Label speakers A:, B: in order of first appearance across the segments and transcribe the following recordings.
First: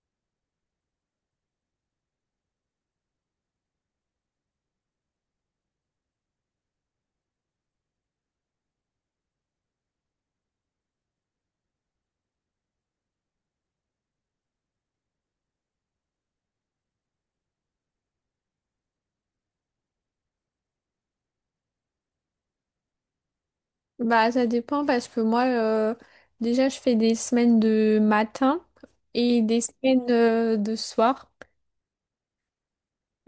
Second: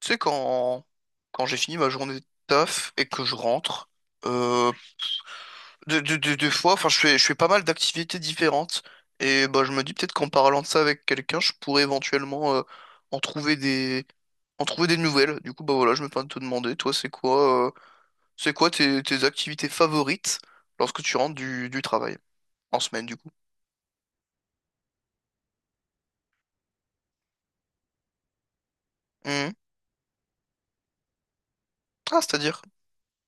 A: Tu sais, quand j'ai fini ma journée de taf et que je rentre, euh, des fois, enfin, je fais pas mal d'activités différentes. Et bah, je me dis peut-être qu'en parlant de ça avec quelqu'un, je pourrais éventuellement en trouver en trouver des nouvelles. Du coup, bah voilà, je me permets de te demander, toi, c'est quoi tes activités favorites lorsque tu rentres du travail? En semaine, du coup.
B: Bah, ça dépend parce que moi, déjà, je fais des semaines de matin et
A: Mhm.
B: des semaines de soir.
A: Ah, c'est-à-dire?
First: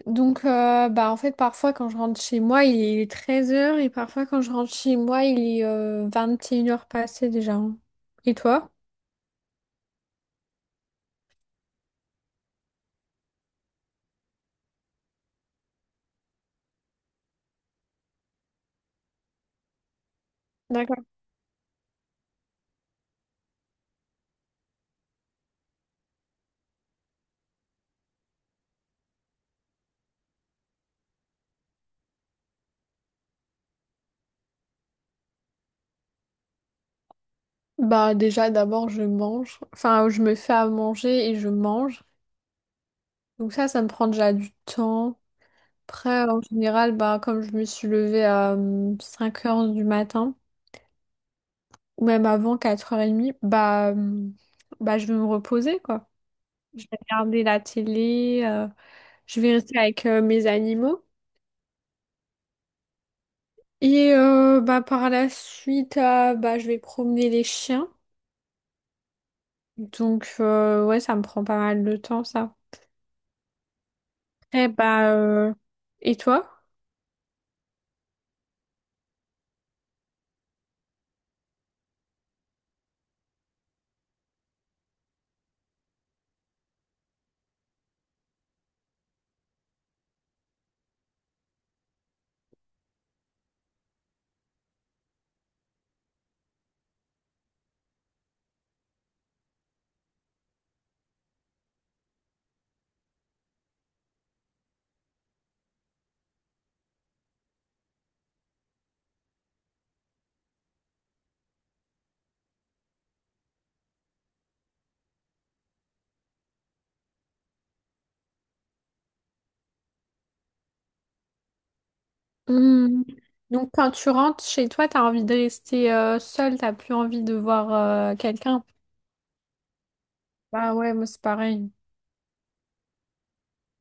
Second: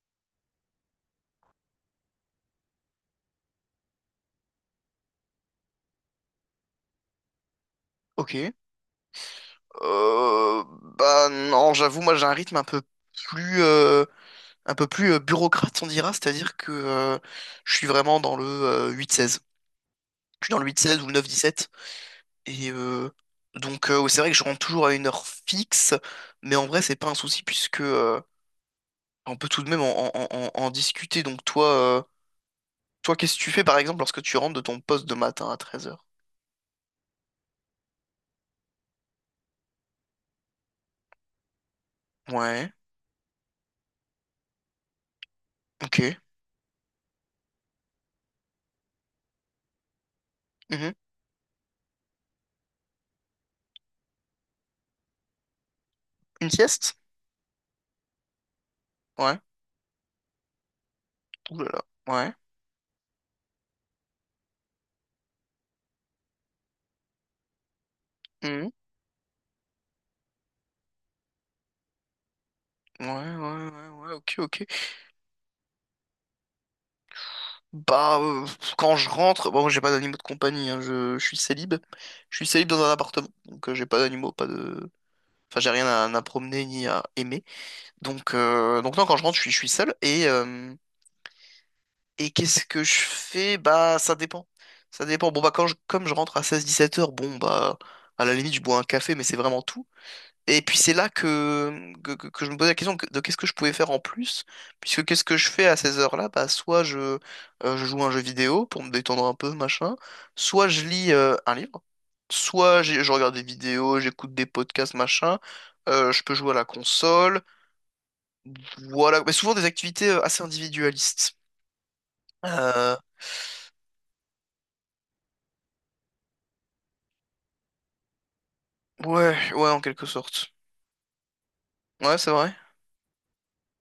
B: Donc, en fait, parfois, quand je rentre chez moi, il est 13 heures et parfois, quand je rentre chez moi, il est 21 heures passées déjà, hein. Et
A: Ok.
B: toi?
A: Euh, Bah non, j'avoue, moi j'ai un rythme un peu plus. Un peu plus bureaucrate, on dira, c'est-à-dire que je suis vraiment dans le 8-16. Je suis dans le huit seize
B: D'accord.
A: ou le dix sept. Et donc, ouais, c'est vrai que je rentre toujours à une heure fixe, mais en vrai, c'est pas un souci puisque on peut tout de même en discuter. Donc, toi, toi, qu'est-ce que tu fais par exemple lorsque tu rentres de ton poste de matin à 13 heures?
B: Bah, déjà, d'abord, je mange. Enfin, je me fais à manger et je mange.
A: Ouais,
B: Donc, ça me prend déjà du temps.
A: ok.
B: Après, en général, bah, comme je me suis levée à 5 heures du matin.
A: Mhm.
B: Ou même avant 4h30, bah je vais me reposer, quoi.
A: Une
B: Je
A: sieste?
B: vais regarder la télé,
A: Ouais.
B: je vais rester avec mes animaux.
A: Ouh là là. Ouais.
B: Et par la suite, bah, je vais promener les chiens.
A: Mhm.
B: Donc, ouais, ça me prend pas mal de temps, ça.
A: Ouais, ouais, ouais, ouais, ok, ok.
B: Et, et toi?
A: Bah, quand je rentre, bon, j'ai pas d'animaux de compagnie, hein, je suis célib. Je suis célib dans un appartement, donc j'ai pas d'animaux, pas de... Enfin, j'ai rien à promener ni à aimer. Donc non, quand je rentre, je suis seul. Et qu'est-ce que je fais? Bah, ça dépend. Ça dépend. Bon, bah, comme je rentre à 16-17 heures, bon, bah, à la limite, je bois un café, mais c'est vraiment tout. Et puis c'est là que je me posais la question de qu'est-ce que je pouvais faire en plus, puisque qu'est-ce que je fais à ces heures-là? Bah, soit je joue à un jeu vidéo pour me détendre un peu, machin, soit je lis un livre, je regarde des vidéos, j'écoute des podcasts, machin, je peux jouer à la console, voilà, mais souvent des activités assez individualistes. Euh,
B: Hum. Donc, quand tu rentres chez toi, t'as envie de rester seule, t'as plus envie de voir quelqu'un.
A: ouais, ouais, en quelque sorte.
B: Bah ouais, moi c'est pareil.
A: Ouais, c'est vrai.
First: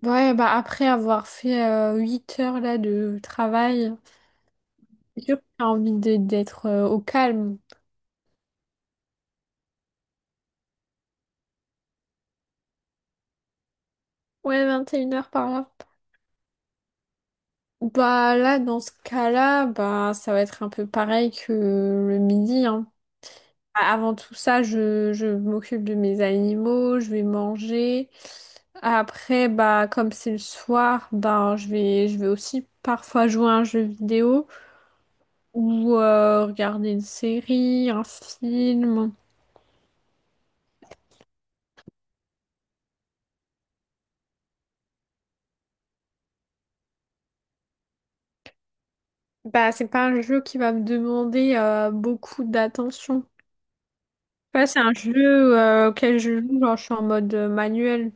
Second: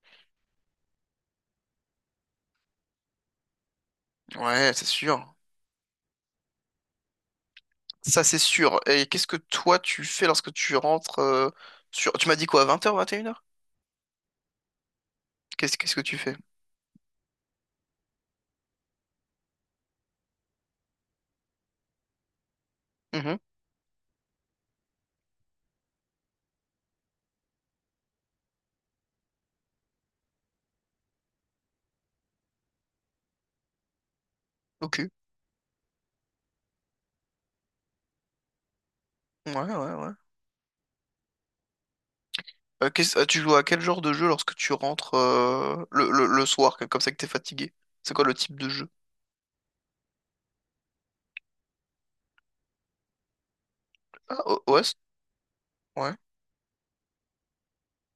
B: Ouais, bah après avoir fait 8 heures là de travail,
A: Ouais, c'est
B: c'est
A: sûr.
B: sûr que t'as envie d'être au calme.
A: Ça, c'est sûr. Et qu'est-ce que toi, tu fais lorsque tu rentres sur... Tu m'as dit quoi, 20 heures, 21 heures
B: Ouais, 21 heures par là.
A: Qu'est-ce que tu fais?
B: Bah là, dans ce cas-là, bah ça va être un peu pareil que le midi, hein.
A: Mhm.
B: Avant tout ça, je m'occupe de mes animaux, je vais manger. Après, bah comme c'est le soir, je vais aussi parfois jouer à un jeu vidéo
A: Ok.
B: ou regarder une série, un film.
A: Ouais, ouais, ouais. Tu joues à quel genre de jeu lorsque tu rentres le soir, comme ça que t'es fatigué? C'est quoi le type de jeu?
B: Bah, c'est pas un jeu qui va me demander beaucoup d'attention.
A: Ah,
B: Ouais, c'est un
A: OS?
B: jeu
A: Ouais.
B: auquel je joue, genre je suis en mode manuel.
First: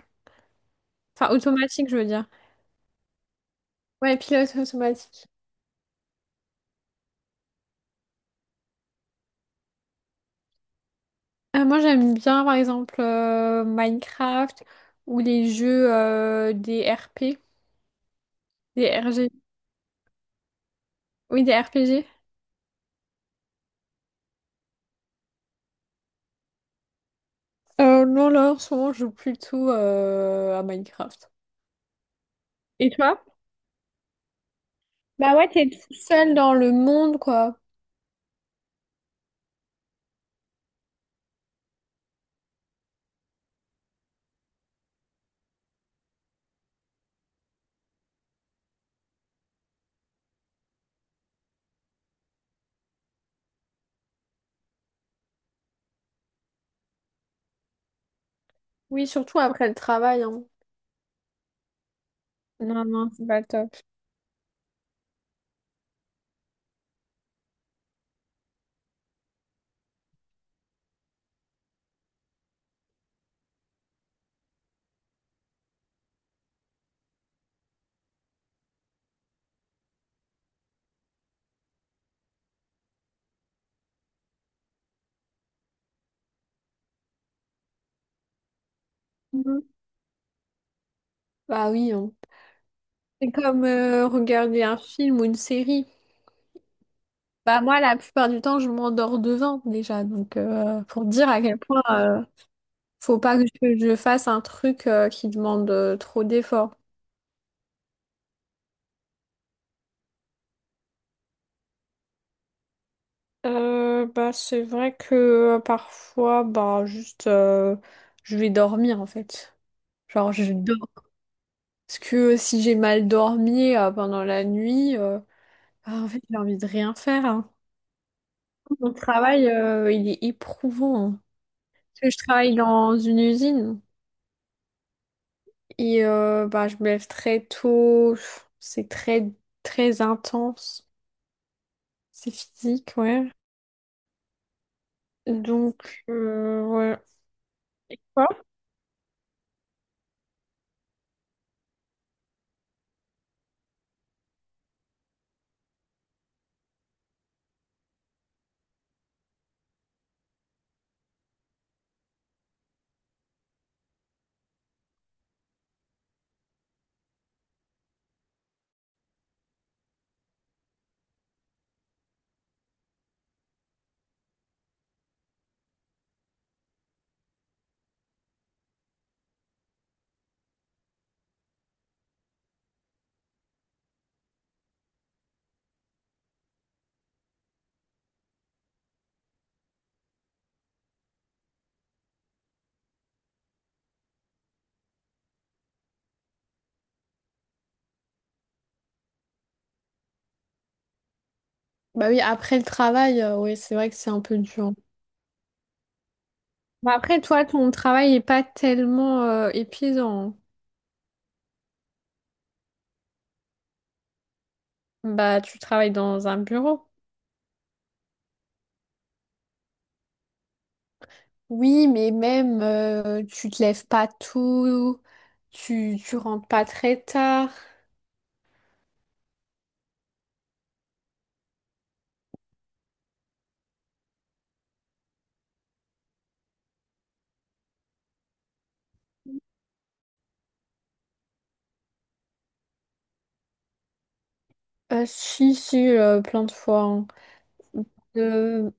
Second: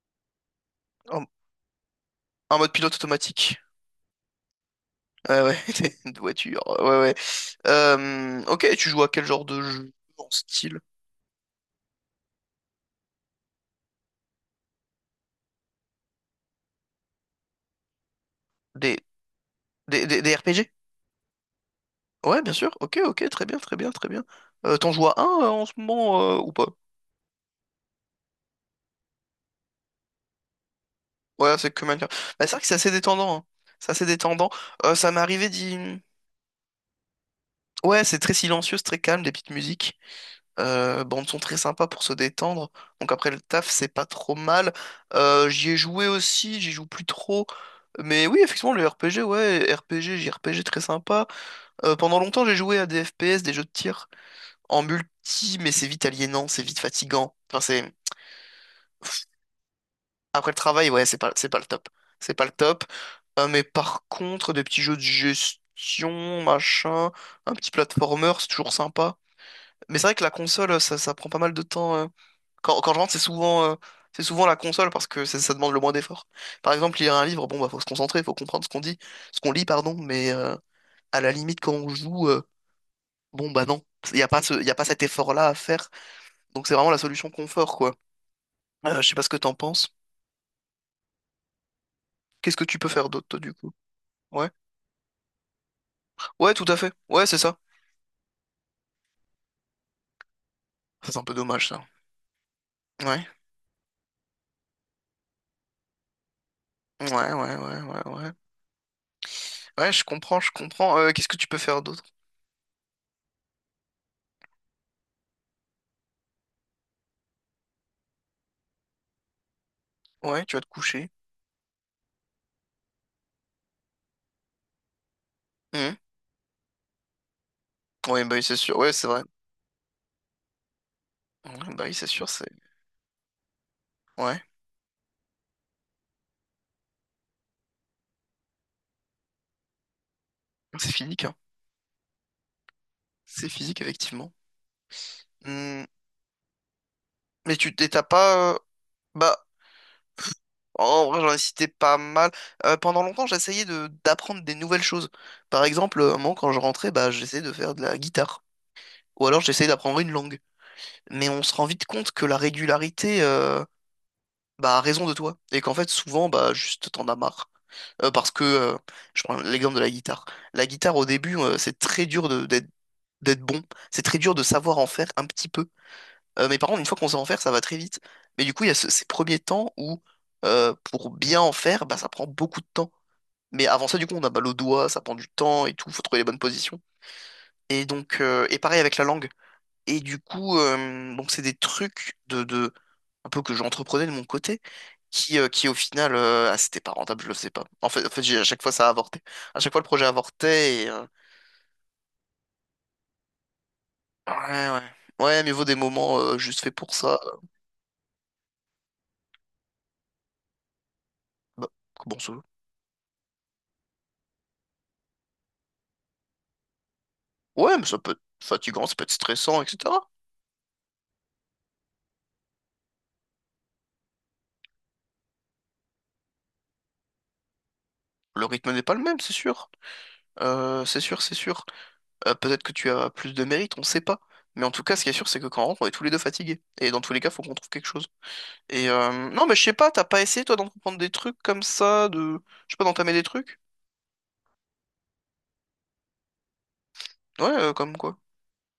A: En,
B: Enfin, automatique, je veux dire.
A: en mode pilote automatique.
B: Ouais, pilote automatique.
A: Ouais, ouais. T'es une voiture. Ouais, ouais. Ok, tu joues à quel genre de jeu en style?
B: Moi, j'aime bien, par exemple, Minecraft ou les jeux des RP, des
A: Des,
B: RG.
A: des RPG?
B: Oui, des RPG.
A: Ouais, bien sûr. Ok, ok, très bien, très bien, très bien. T'en joues à un en ce moment ou pas?
B: Non, là, en ce moment, je joue plutôt à Minecraft.
A: Ouais, c'est que Minecraft. Bah, c'est vrai que c'est
B: Et
A: assez
B: toi?
A: détendant, hein. C'est assez détendant. Ça m'est
B: Bah ouais,
A: arrivé
B: t'es
A: d'y...
B: tout seul dans le monde, quoi.
A: Ouais, c'est très silencieux, c'est très calme, des petites musiques. Bandes sont très sympas pour se détendre. Donc après le taf, c'est pas trop mal. J'y ai joué aussi, j'y joue plus trop. Mais oui, effectivement, le RPG, ouais, RPG, JRPG, très sympa. Pendant longtemps, j'ai joué à des FPS, des jeux de tir en multi, mais c'est vite aliénant, c'est vite fatigant. Enfin, c'est...
B: Oui, surtout après le travail, hein.
A: Après le travail, ouais, c'est pas le top. C'est pas le top.
B: Non, non, c'est pas
A: Mais
B: top.
A: par contre, des petits jeux de gestion, machin, un petit platformer, c'est toujours sympa. Mais c'est vrai que la console, ça prend pas mal de temps. Quand je rentre, c'est souvent la console parce que ça demande le moins d'effort. Par exemple, lire un livre, bon, bah, faut se concentrer, faut comprendre ce qu'on dit, ce qu'on lit, pardon, mais à la limite, quand on joue, bon, bah non, il n'y a pas y a pas cet effort-là à faire. Donc c'est vraiment la solution confort, quoi. Je sais pas ce que t'en penses.
B: Bah oui, hein.
A: Qu'est-ce que tu peux faire d'autre,
B: C'est
A: toi, du
B: comme
A: coup? Ouais.
B: regarder un film ou une série.
A: Ouais, tout à fait. Ouais, c'est ça.
B: Bah moi, la plupart du temps, je m'endors devant déjà. Donc, pour
A: C'est un
B: dire
A: peu
B: à quel
A: dommage,
B: point
A: ça.
B: faut
A: Ouais.
B: pas que je fasse un truc qui demande trop d'efforts.
A: Ouais, ouais, ouais, ouais, ouais. Ouais, je comprends, je comprends. Qu'est-ce que tu peux faire d'autre?
B: C'est vrai que parfois, je vais dormir en fait. Genre,
A: Ouais,
B: je
A: tu vas te
B: dors.
A: coucher.
B: Parce que si j'ai mal dormi pendant la nuit,
A: Mhm.
B: bah, en fait, j'ai envie de rien faire, hein.
A: Ouais, bah oui, c'est sûr. Ouais,
B: Mon
A: c'est vrai.
B: travail, il est éprouvant, hein.
A: Ouais, bah oui, c'est
B: Parce que je
A: sûr, c'est...
B: travaille dans une usine
A: Ouais.
B: et bah, je me lève très tôt. C'est très intense.
A: C'est physique, hein.
B: C'est physique, ouais.
A: C'est physique, effectivement. Hmm.
B: Donc, ouais.
A: Mais tu et t'as
B: Quoi?
A: pas... euh, Bah, en vrai, j'en ai cité pas mal. Pendant longtemps, j'essayais de d'apprendre des nouvelles choses. Par exemple, à un moment, quand je rentrais, bah, j'essayais de faire de la guitare. Ou alors, j'essayais d'apprendre une langue. Mais on se rend vite compte que la régularité bah, a raison de toi. Et qu'en fait, souvent, bah, juste, t'en as marre. Parce que, je prends l'exemple de la guitare. La guitare, au début, c'est très dur d'être bon. C'est très dur de savoir en faire un petit peu. Mais par contre, une fois qu'on sait en faire, ça va très vite. Mais du coup, il y a ces premiers temps où, pour bien en faire, bah, ça prend beaucoup de temps. Mais avant ça, du coup, on a mal au doigt, ça prend du temps et tout, faut trouver les bonnes positions. Et donc, et pareil avec la langue. Et du coup, donc c'est des trucs de un peu que j'entreprenais de mon côté, qui au final, c'était pas rentable, je le sais pas. En fait, à chaque fois, ça a avorté. À chaque fois, le projet avortait et,
B: Bah oui, après le travail, oui, c'est vrai que c'est un peu
A: ouais,
B: dur.
A: ouais. Ouais, mais vaut des moments juste faits pour
B: Bah
A: ça.
B: après, toi, ton travail est pas tellement épuisant.
A: Bah, comment ça?
B: Bah, tu travailles dans un bureau.
A: Ouais, mais ça peut être fatigant, ça peut être stressant, etc.
B: Oui, mais même tu te lèves pas tôt, tu rentres pas très tard.
A: Le rythme n'est pas le même, c'est sûr. C'est sûr, c'est sûr. Peut-être que tu as plus de mérite, on sait pas. Mais en tout cas, ce qui est sûr, c'est que quand on rentre, on est tous les deux fatigués. Et dans tous les cas, faut qu'on trouve quelque chose. Et non, mais je sais pas, t'as pas essayé, toi, d'entreprendre des trucs comme ça, de... Je sais pas, d'entamer des trucs?
B: Si, si, plein de fois.
A: Ouais, comme quoi.
B: Euh,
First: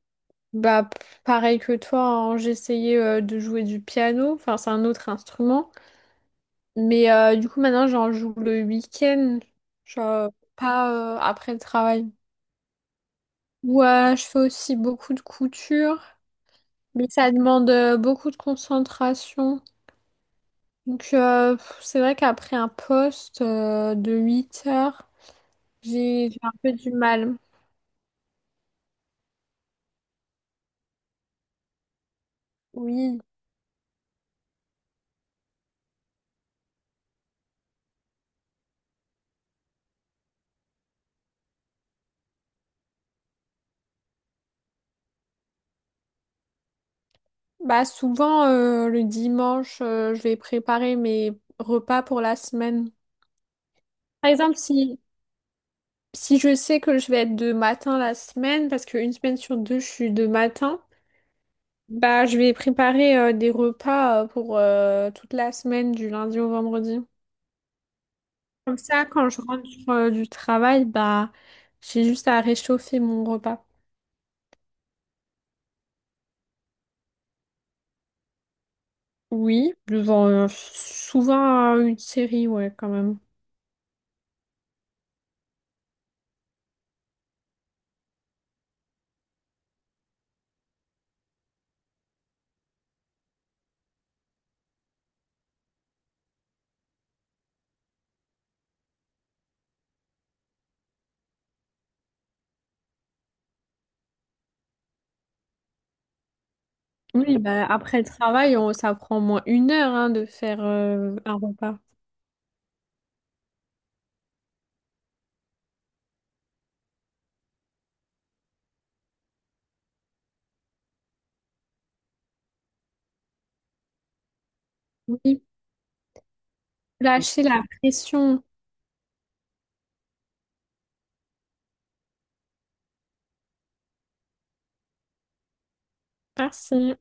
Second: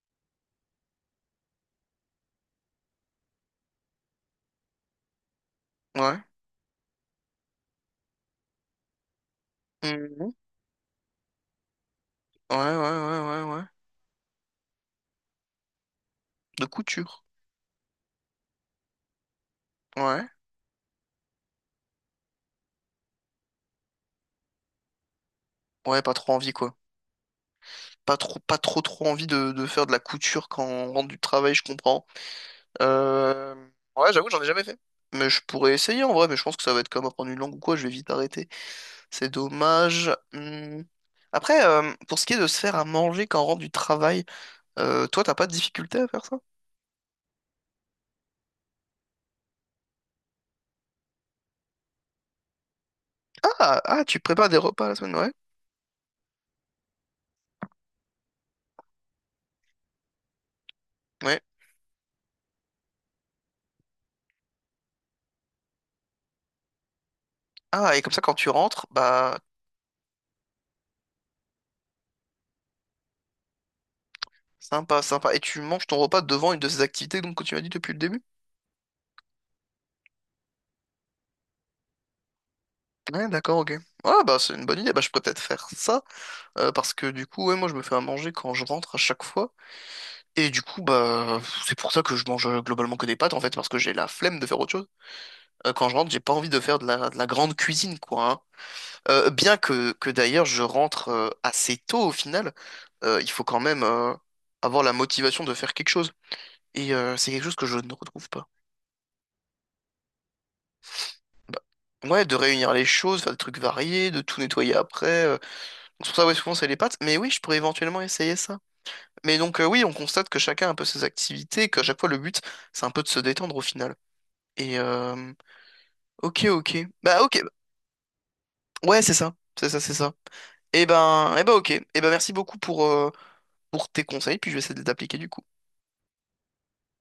B: bah, p- Pareil que toi, hein, j'essayais de jouer du piano, enfin c'est un autre instrument,
A: Ouais.
B: mais du coup maintenant j'en joue le week-end, genre
A: Mhm.
B: pas après le travail.
A: Ouais, ouais, ouais, ouais, ouais.
B: Ouais, je fais aussi beaucoup de couture,
A: De
B: mais
A: couture.
B: ça demande beaucoup de concentration.
A: Ouais.
B: Donc c'est vrai qu'après un poste de 8 heures,
A: Ouais, pas trop
B: j'ai un
A: envie,
B: peu
A: quoi.
B: du mal.
A: Pas trop, trop envie de faire de la couture quand on rentre du travail, je comprends.
B: Oui.
A: Euh... Ouais, j'avoue, j'en ai jamais fait. Mais je pourrais essayer en vrai, mais je pense que ça va être comme apprendre une langue ou quoi, je vais vite arrêter. C'est dommage. Hmm. Après, pour ce qui est de se faire à manger quand on rentre du travail, toi, t'as pas de difficulté à faire ça?
B: Bah souvent le dimanche, je vais préparer mes repas pour la semaine.
A: Ah, ah, tu
B: Par
A: prépares des
B: exemple,
A: repas la semaine, ouais.
B: si je sais que je vais être de matin la semaine, parce qu'une semaine sur deux, je suis de matin,
A: Ouais.
B: bah je vais préparer des repas pour toute la semaine, du lundi au vendredi.
A: Ah, et comme ça, quand tu
B: Comme
A: rentres,
B: ça, quand
A: bah,
B: je rentre du travail, bah j'ai juste à réchauffer mon repas.
A: sympa, sympa. Et tu manges ton repas devant une de ces activités donc, que tu m'as dit depuis le début?
B: Oui, devant souvent une série, ouais, quand même.
A: Ouais, d'accord, ok. Ah, bah, c'est une bonne idée. Bah, je pourrais peut-être faire ça, parce que du coup, ouais, moi, je me fais à manger quand je rentre à chaque fois. Et du coup, bah, c'est pour ça que je mange globalement que des pâtes, en fait, parce que j'ai la flemme de faire autre chose. Quand je rentre, j'ai pas envie de faire de de la grande cuisine, quoi, hein. Bien que d'ailleurs, je rentre assez tôt au final, il faut quand même avoir la motivation de faire quelque chose. Et c'est
B: Oui,
A: quelque chose que
B: bah,
A: je ne
B: après le
A: retrouve pas.
B: travail, on- ça prend au moins une heure hein, de faire un
A: Bah,
B: repas.
A: ouais, de réunir les choses, faire des trucs variés, de tout nettoyer après. Donc, c'est pour ça, ouais, souvent, c'est les pâtes. Mais oui, je pourrais éventuellement essayer ça. Mais donc, oui, on constate que chacun a un peu ses activités, qu'à chaque fois, le but, c'est un peu de se détendre au final. Et,
B: Oui,
A: ok, ok. Bah, ok.
B: lâcher la pression.
A: Ouais, c'est ça. C'est ça, c'est ça. Et ben, ok. Et ben, merci beaucoup pour tes conseils, puis je vais essayer de les appliquer du coup.
B: Merci.